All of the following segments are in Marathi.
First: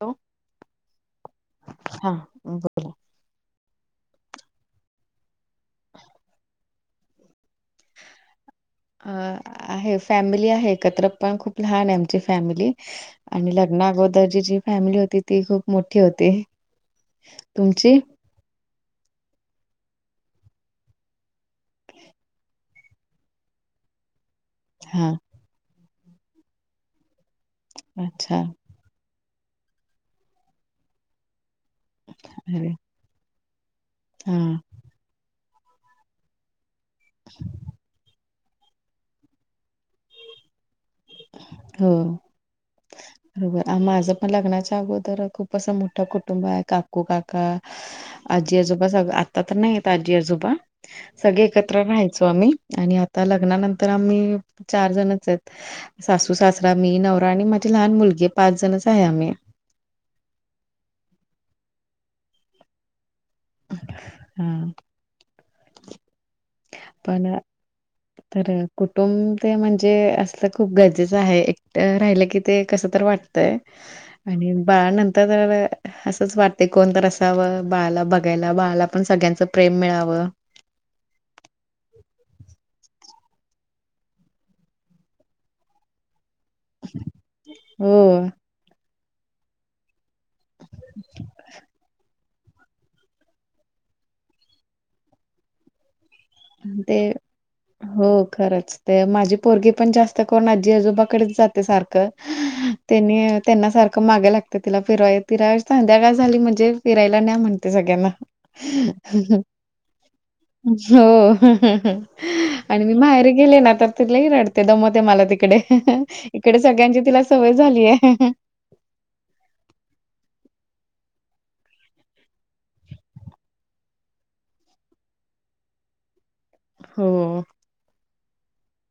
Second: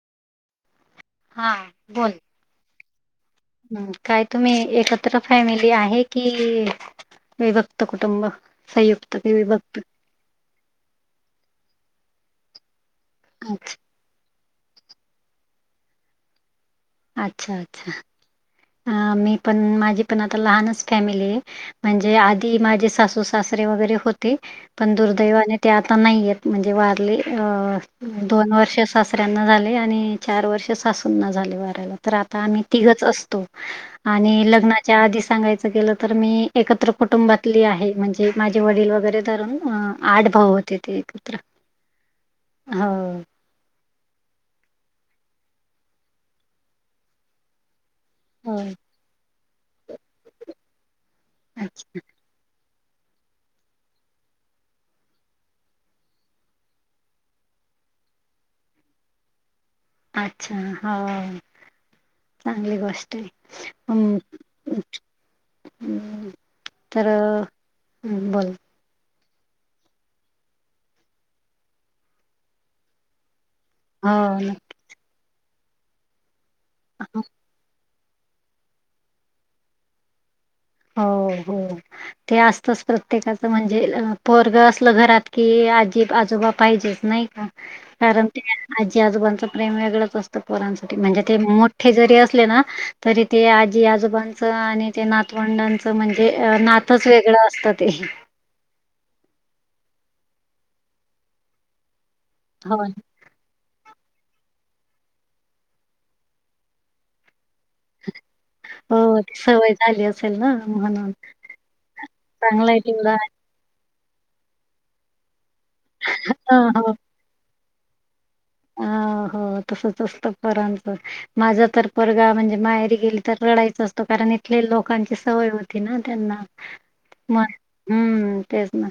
हॅलो. हा बोल बला हम् काय तुम्ही एकत्र फॅमिली आहे कि विभक्त कुटुब अ संयुक्त वि विभक्त आहे फॅमिली आहे एकत्र पण खूप लहान आहे आमची फॅमिली आणि अच्छा लग्ना अगोदरची जी फॅमिली होती ती खूप मोठी होती अच्छा तुमची? अच्छा अ मी पण माझी पण आता लहानच फॅमिली आहे म्हणजे आधी माझे सासू सासरे वगैरे होते पण हा दुर्दैवाने ते आता नाहीयेत म्हणजे वारले अ अच्छा दोन वर्ष सासऱ्यांना झाले आणि चार वर्ष सासूंना झाले वार तर आता आ अरे तिघच असतो आणि हा लग्नाच्या आधी सांगायच गेलं तर मी एकत्र कुटुंबातली आहे म्हणजे माझे वडील वगैरे धरून आठ भाऊ होते ते एकत्र हो हो. बरोबर माझं पण लग्नाच्या अगोदर खूप असं मोठं कुटुंब आहे का कू काका हो. आजी आजोबा सगळ आता तर नाहीेत आजी आजोबा सगळे एकत्र अच्छ राहायचं ो आणि आता लग्नानंतर आम्ही चार जणच आहेत सासू सासरा मी नवरा आणि माझी लहान मुलगी पाच जणच आहे आम्ही अच्छा हो चांगली गोष्ट आहे हा ह तर पण तर बोल कुटुंब ते म्हणजे असलं खूप गरजेचं आहे एकट राहिलं की ते कसं तर वाटतंय हो. आणि नका. बाळ नंतर असच वाटते कोणत असावं बाळाला बघ बघायला बाळाला पण सगळ्यांच प्रेम मिळावं हो हो ते असतच प्रत्येकाचं म्हणजे परग असलं घरात की आजी आजोबाप पाहिजेच नाही का कारण हो ते आजी आजोबांच प्रेम वेगळंच असत पोरांसाठी म्हणजे ते मोठे जरी असले ना तरी ते आजी आजोबांच आणि ते ना भवंडांचं म्हणजे अ ते नातच वेगळं असतं ते हो खरंच ते माझी पोरगी पण जास्त करून आजी आजोबाकडेच जाते सारखं हो ना. त्यांनी त्यांना सारखं मागे लागत तिला फिरय तिरा संध्या काय झाली म्हणजे फिरायला नाही म्हणत ते सगळ्यांना वय झाली असेल ना हो चांगला आहे आणि मी तेवढा बाहेर गेले ना आ तर तिलाही रडते दमते मला तिकडे इकडे हो सगळ्यांची तिला सवय झालीय. [unintelligible] हो तसंच असतं फांचं. माझा तर परगा म्हणजे माहेरी गेली तर रढायच असतो कारण इथले लोकांची सवय होती ना त्यांना म हो. हम्म तेच ना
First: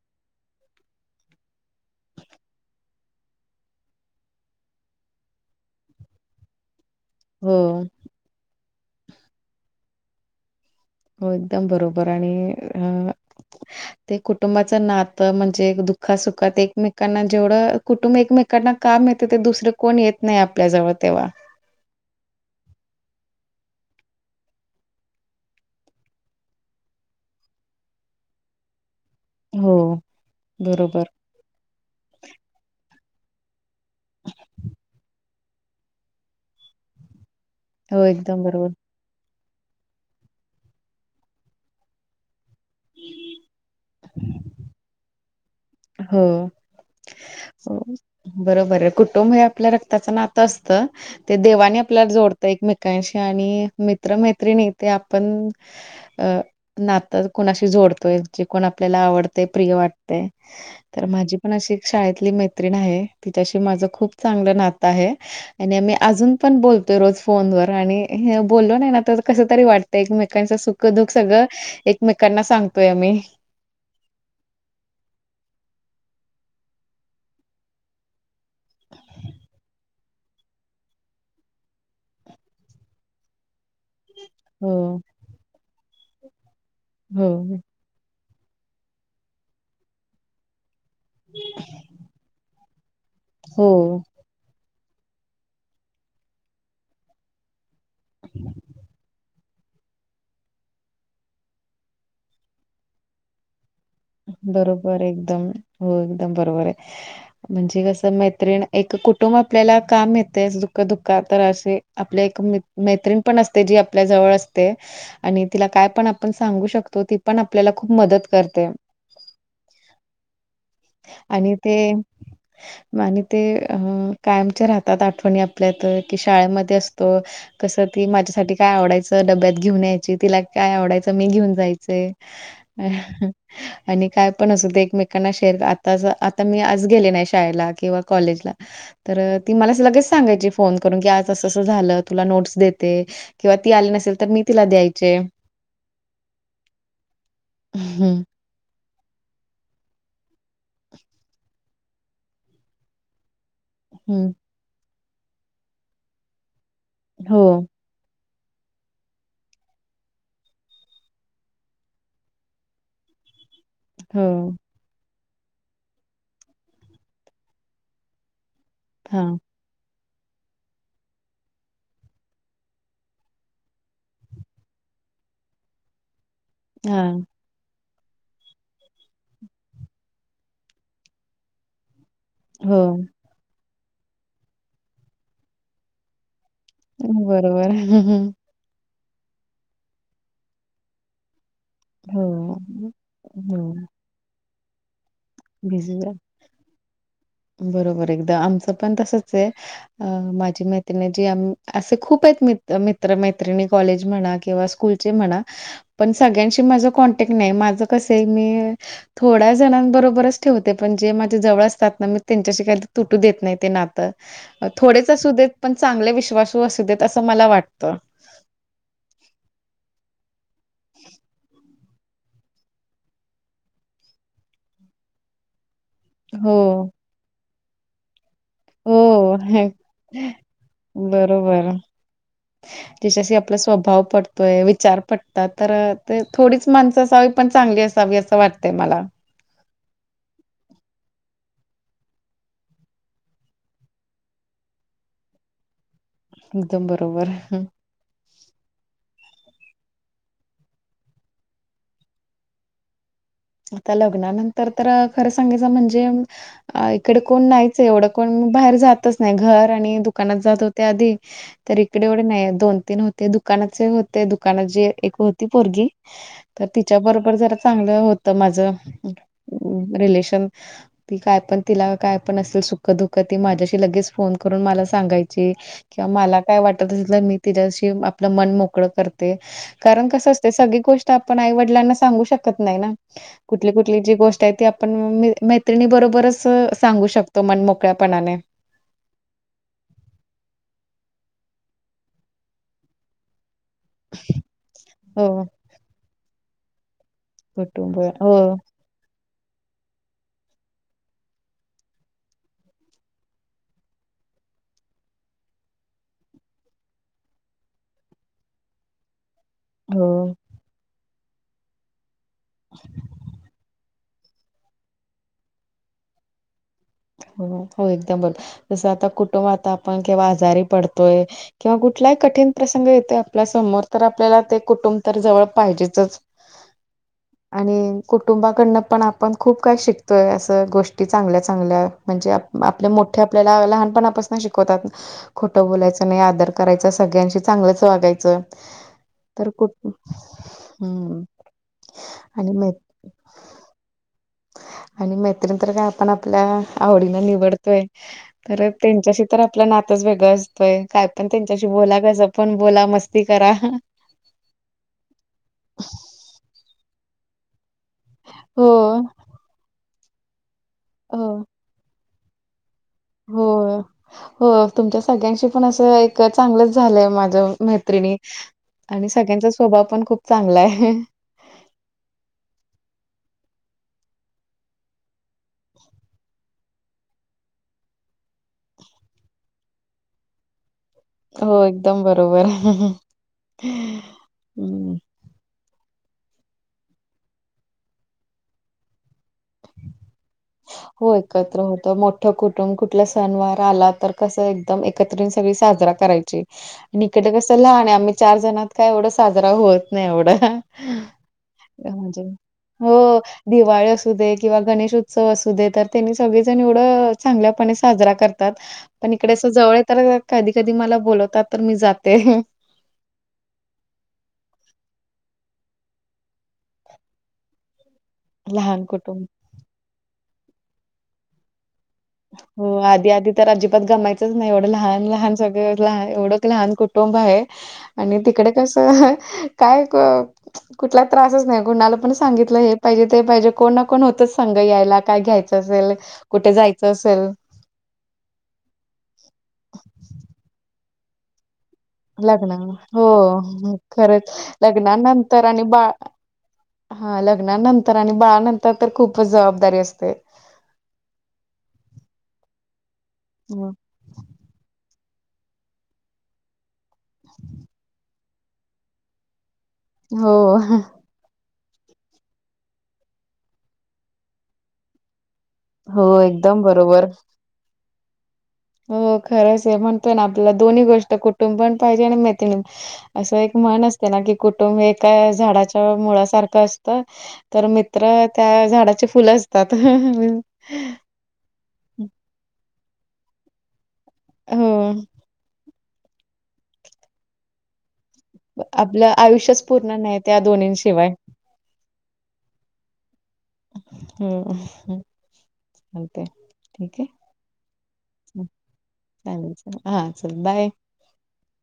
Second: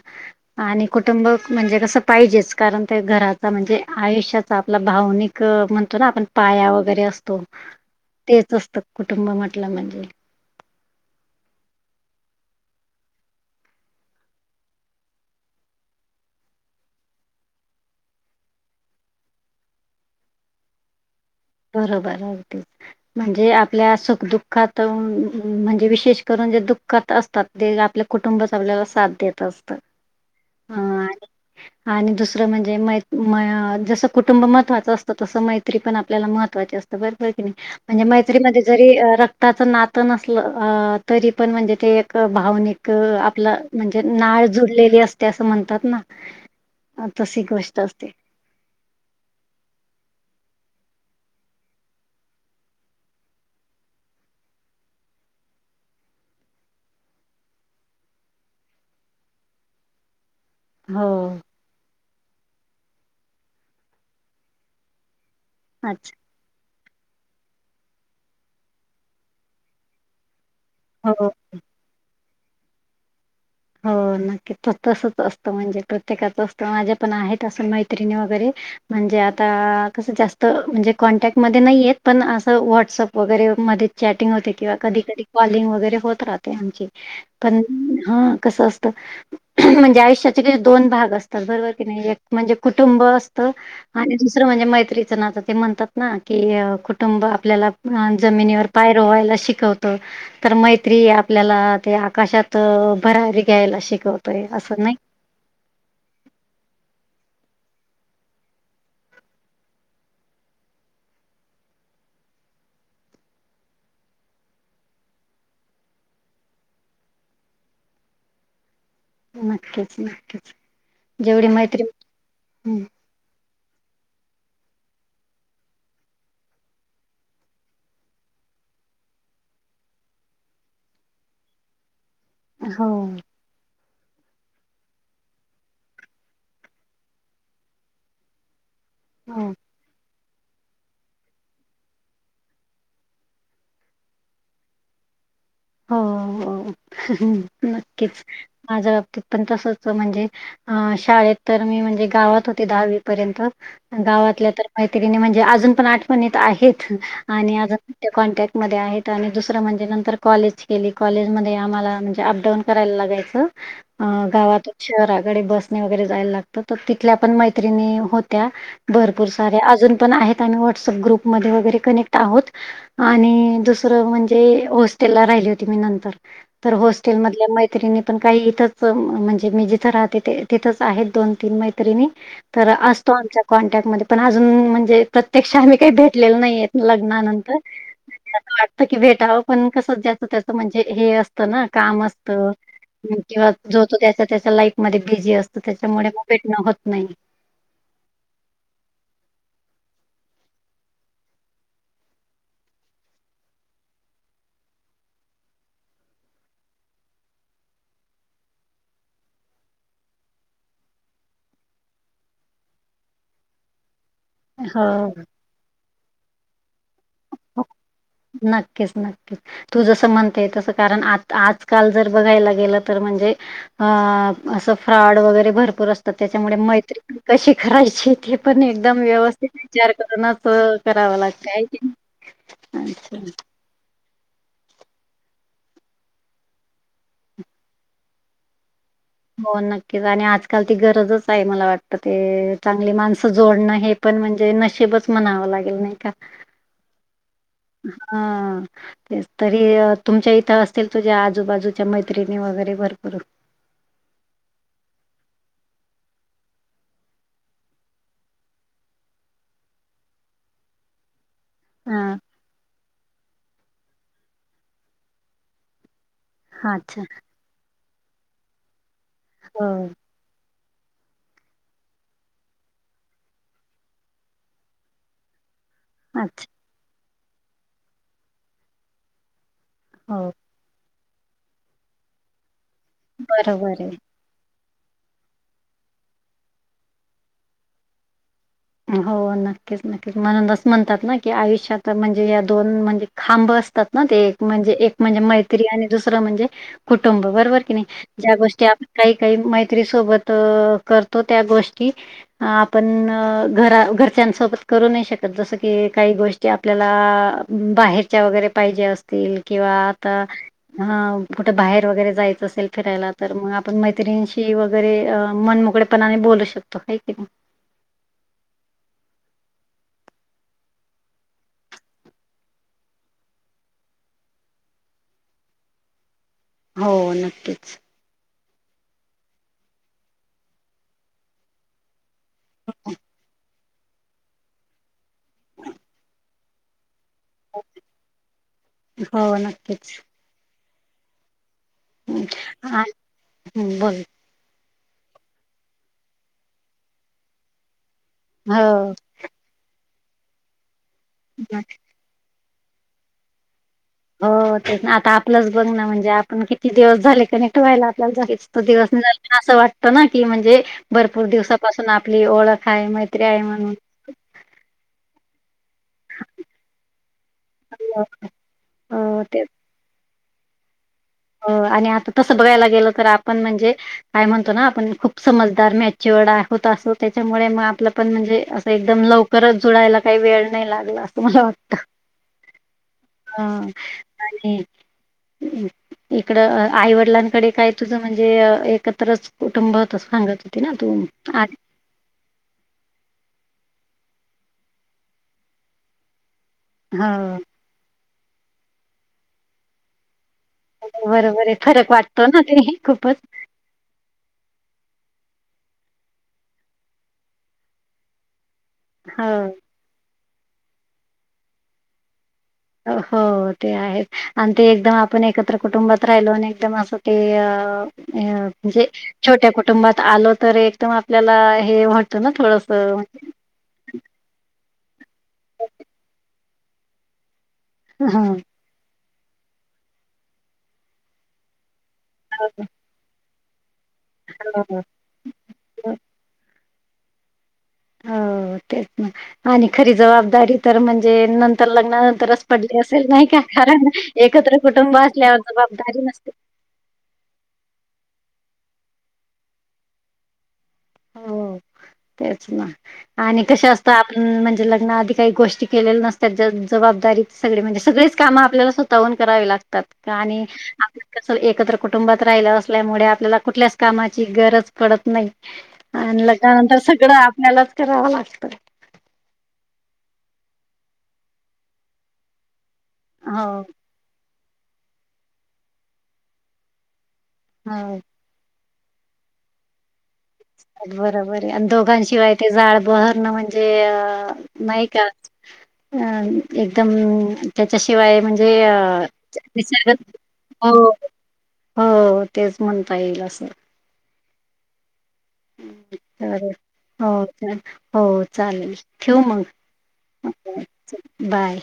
आणि कुटुंब म्हणजे कसं पाहिजेच कारण ते घराचा म्हणजे आयुष्यात आपला भावनिक म्हणतो ना आपण पाया वगैरे असतो. हो. तेच असतं कुटुंब म्हटलं म्हणजे हो एकदम बरोबर आणि अ ते कुटुंबाच नातं म्हणजे दुःखासुखात एकमेकांना जेवढं. कुटुंब एकमेकांना काम यळेत ते दुसरे कोण येत नाही आपल्या जवळ तेव्हा बरोबर अगदीच. म्हणजे आपल्या सुखदुःखात म्हणजे विशेष करून जे दुःखात असतात. दे आपल्या कुटुंबात आपल्याला साथ देत असत हो अ. बरोबर. आणि दुसरं म्हणजे मै जसं कुटुंब महत्वाचं असतं तसं मैत्री पण आपल्याला महत्वाचे असत बरैकी हो म्हणजे एकदम मैत्रीमध्ये बरोबर. ज त्याच नातं नसलं अ तरी पण म्हणजे ते एक भावनिक आपलं. म्हणजे नाळ जुडलेली असते असं म्हणतात हो. ना तशी हो. गोष्ट असते. बरोबर आहे कुटुंब हे आपल्या रक्ताचं नातं असतं. ते देवाने आपल्याला जोडत एकमेकांशी आणि मित्र मैत्रिणी ते आपण अ नात कोुणाशी जोडतोय जे कोण आपल्याला आवडते प्रिय वाटते. तर हो माझी पण अशी शाळेतली मैत्रिण आहे तिच्याशी माझं खूप चांगलं नातं आहे. आणि आम्ही अच्छा अजून पण बोलतोय रोज फोन वर आणि बोललो नाही आ कस तरी वाटतं एकमेकांचाख क दुक हो सगळं एकमेकांना सांगतोय मी हो नक्की त तसच असतं म्हणजे प्रत्येकाच असतं माझ्या पण आहेत असं मैत्रिणी वगैरे म्हणजे आता कस जास्त म्हणजे कॉन्टॅक्टमध्ये नाहीेत पण असं व्हॉट्सअप वगैरे म चॅटिंग होते हो किंवा कधी कधी कॉलिंग वगैरे होत राहते आमची हो पण ह कस असत म्हणजे आयुष्याचे दोन भाग असतात बरोबर की नाही एक म्हणजे कुटुंब अस. हो आणि दुसरं म्हणजे मैत्रीचं ना तर ते म्हणतात ना की कुटुंब आपल्याला ह जमिनीवर पाय रोवायला शिकवत. तर मैत्री आपल्याला ते आकाशात भरारी घ्यायला शिक. बरोबर एकदम हो एकदम बरोबर आहे. म्हणजे कसं मैत्रिण एक कुटुंब आपल्याला काम येत दुःख दुःख तर असे. आपल्या एक मैत्र्रीण पण असते जी आपल्या जवळ असते. आणि तिला काय पण आपण सांगू शकतो ती पण आपल्याला खूप मदत करते. नकीच नच. आणि ते हं, मा ते कायमच्या राहतात आठवणी आपल्यात की शाळेमध्ये असतो. कसं ती माझ्यासाठी काय आवडायचं डब्यात घेऊन यायची तिला काय आवडायचं मी घेऊन जायचं. हो अ. आणि काय पण असू ते एकमेकांना शेअर आता आता मी आज गेले नाही शाळेला किंवा कॉलेज ला तर हो ती मला ल सांगायची फोन करून की आज असं असं झालं तुला नोट्स देते. किंवा ती आली नसेल तर मी तिला द्यायचे. हो हं, नक्कीच माझ्या बाबतीत पण तसच म्हणजे अ शाळेत तर मी म्हणजे गावात होती दहावी पर्यंत हं. गावातल्या तर मैत्रीणी म्हणजे अजून पण आठवणीत आहेत हो, आणि अजून त्या कॉन्टॅक्टमध्ये आहेत आणि दुसरं म्हणजे नंतर कॉलेज केली कॉलेजमध्ये आम्हाला म्हणजे अपडाऊन करायला लागायचं हो. गावातुन शहराकडे बसने वगैरे जायला लागत त तिथल्या पण मैत्रिणी होत्या. भरपूर हां, साऱ्या अजून पण आहेत आणि व्हाट्सअप ग्रुप मध्ये पण आहोत आणि दुसर म्हणजे होस हॉस्टेल ला राहीली होती मी नंतर तर हां. होस्टेलमधल्या मैत् मैत्रीणी पण काही इथच म्हणजे मी जिथं राहते तिथच आहेत दोन तीन मैत्रिणी तर हो. असतो आमच्या कॉन्टॅक्टमध्ये पण अजून म्हणजे प्रत्यक्ष आम्ही काही भेटलेलो नाहीयेत. लग्नानंतर बरोबर. अस वाटत की भेटावं पण कस ज्यांचं त्याच म्हणजे हे अस सत ना काम हो. असत किंवा हो. जो तो ज्याचा त्याचा लाईफ मध्ये बिझी असतो बिझी त्याच्यामुळे आहे. म भेटणं होत नाही. बरोबर एकदा आमचं पण तसचये. अ माझी मैत्रिणी जी अम्म असे खूप आहेत मित्र मैत्रिणी कॉलेज म्हणा किंवा स्कूल ची म्हणा पण सगळ्यांशी माझ कॉनटॅक्ट नाही माझं कस आहे मी थोड्या जणांबरोबरच ठेवते पण जे माझे जवळ असतात ना म त्यांच्याशी काय ते तुटू देत नाही ते नातं हो, थोडेच असू देत पण चांगले विश्वासू असू देत असं मला हो. वाटतं नक्कीच नक्कीच तू जस म्हणते तस कारण आत आज काल जर बघायला गेलं तर म्हणजे अ असं फ्रॉड वगैरे भरपूर अस त त्याच्यामुळे हो, मैत्री पण कशी करायची ते पण एकदम हो. व्यवस्थित विचार करूनच करावा लागतय हाय की नय त्याच्याशी आपल स्वभाव पटतोय विचार पटतात तर ते थोडीच माणसं असावी पण चांगली असावी असं वाटतय मला. हो नक्कीच आणि आजकाल ती गरजच आहे मला वाटतं ते चांगली माणसं जोडणं हे पण म्हणजे नशीबच म्हणावं लागेल नाही का एकदम बरोबर हा तेचं तरी तुमच्या इथं असतील तुझ्या आजूबाजूच्या मैत्रिणी वगैरे भरपूर आता लग्नानंतर तर खरं सांगायचं म्हणजे अ इकडे कोण नाहीच एवढं कोण बाहेर जातच नाही घर आणि दुकानात जात होत ते आधी तर इकडे हां. एवढे नाही दोन तीन होते दु दुकानाचे होते दुकानंतर जी एक होती पोरगी तर अच्छा, तिच्याबरोबर जरा चांगलं होत त माझं हो. रिलेशन ती काय पण तिला काय पण असेल सुखं दुखं ती माझ्याशी लगेच फोन करून मला सांगायची. किंवा मला अच्छा. काय वाटत असेल तर मी तिच्याशी आपलं मन मोकळं करते कारण कसं हो. असं ते सगळी गोष्ट आपण आई वडिलांना सांगू शकत नाय ना कुठली बरोबर आहे. कुठली जी गोष्ट आहे ती आप आपण म मैत्रिणी बरोबरच सांगू शकतो मन मोकळ्यापणाने हो नक्कीच नक्कीच म्हणून अस म्हणतात ना की आयुष्यात म्हणजे या दोन म्हणजे खांब असतात. ना ते एक म्हणजे एक म्हणजे हो मैत्री आणि दुसरं म्हणजे कुटुंब बरोबर की नाय कुटुंब ज्या हो, गोष्टी आप काही काही मैत्री सोबत अ करतो त्या गोष्टी आपण घरा घरच्यांसोबत करू नाय शकत जसं की काही गोष्टी आपल्याला बाहेरच्या वगैरे पाहिजे असतील. किंवा आता हो, हा कुठे बाहेर वगैरे जायचं असेल फिरायला तर मग आपण मैं मैत्रीणीशी वगैरे मन मोकळेपणाने बोलू शकतो. हाय हो हो एकदम बरोबर जसं आता कुटुंबात आता आपण केव्हा आजारी पडतोय. किंवा कुठलाही कठीण प्रसंग येतोय आपल्या समोर तर आपल्याला ते कुटुंब तर जवळ पाहिजेचच हो नक्कीच आणि कुटुंबाकडनं पण आपण खूप काय शिकतोय असं गोष्टी चांगल्या चांगल्या म्हणजे आपल्या मोठ्या आपल्या लहानपणापासूनच शिकवतात खोटं बोलायचं नाही आदर करायचं सग चांगलंच वागायचंय हो तर कुठ नक्कीच हम् बोल आणि मैत्रिण तर काय आपण आपल्या आवडीना निवडतोय हो तर त्यांच्याशी तर आपलं नातच वेगळं असतोय काय पण त्यांच्याशी बोला कसं पण बोला मस्ती करा हो तेच ना आता आपलंच बघ ना म्हणजे आपण किती दिवस झाले कनेक्ट व्हायला हो दिवस झा असं वाटतं ना की म्हणजे भरपूर हो दिवस पासून आपली ओळख आहे मा हो हो तुमच्या सगळ्यांशी पण असं एक चांगलच झालंय माझ मैत्रिणी आणि हो ते सगळ्यांचा स्वभाव पण खूप चांगला आहे आणि आता तसं बघायला गेल तर आपण म्हणजे काय म्हणतो ना आपण खूप समजदार मॅचची वड होत असो त्याच्यामुळे मग आपलं पण म्हणजे अस एकदम लव परत जुडायला काही वेळ नाही लागला अस तु मला हो वाटत एकदम बरोबर हा आणि हम्म इकड आईवडिलांकडे काय तुझं म्हणजे एकत्रच कुटुंब त सांगत होती ना तू आज त मोठ कुटुंब कुठल्या सण वार आला तर कसं एकदम एकत्रित सगळी साजरा करायची आणि इकडडें हो कसं लहान आम्ही चार जणत काय एवढं साजरा होत नाही एवढं बरोबर आहे फरक वाटतो ना तरी हे खूपच हो, दिवाळी अस किंवा गणेश उत्सव असू दे तर त्यांनी सगळेजण एवढं चांगल्यापणे साजरा करतात पण हो इकडे अस जवळ तर कधी कधी मला बोलवतात तर मी जाते हो ते आहेत आणि ते एकदम आपण एकत्र कुटुंबात राहिलो आणि एकदम असं ते अ लहान म्हणजे कुटुंब. छोट्या कुटुंबात आल तर एकदम आपल्याला हे ना हो थोडंसं आधी आधी तर अजिबात गमायचंच नाही एवढं लहान लहान सगळं लहान एवढं एक लहान कुटुंब आहे आणि हं. तिकडे कस काय कुठला त्रासच नाही कोुणाला पण सांगितलं हे पाहिजे ते पाहिजे कोण ना कोण होतच संघ हो. यायला काय घ्यायचं असेल कुठे जायचं असेल हो तेच ना आणि खरी जबाबदारी तर म्हणजे न तर लग्नानंतरच लग्ना पडली असेल हो नाही का कारण खरंच एकत्र कुटुंब असल्यावर लग्नानंतर आणि बाळ जबाबदारी नसते हा लग्नानंतर आणि बाळानंतर तर खूपच जबाबदारी असते हो तेच ना आणि कश हम्म. असत आपण म्हणजे लग्ना आधी काही गोष्टी केलेल्या नसतात जबाबदारी सगळे म्हणजे सगळेच काम आपल्याला सुतवून करावी लागतात हो एकत्र कुटुंबात राहिलं असल्यामुळे आपल्याला कुठल्याच कामाची गरज पडत नाही हो आणि ल एकदम त्यानंतर बरोबर सगळं आपल्यालाच करावं लागतं हो खरंच आहे म्हणतोय ना आपल्याला दोन्ही गोष्ट कुटुंबयण पाहिजे आणि मैत्रिण असं एक हो म्हण असते ना की कुटुंब हे एका झाडाच्या मुळसारखं असतं तर हो. मित्र त्या झाडाची फुल असतात बरोबर आहे आणि दोघांशिवाय ते जाड बहरणं म्हणजे अ हो नाही कादम त्याच्याशिवाय म्ह ज आपलं आयुष्यच अ पूर्ण नाही त्या हो दोन्हींशिवाय. हो तेच म्हणता येईल असं हम चालेल हो आहे. चा हो चालेल ठेव मग चालेल चालेल हा चल बाय बाय.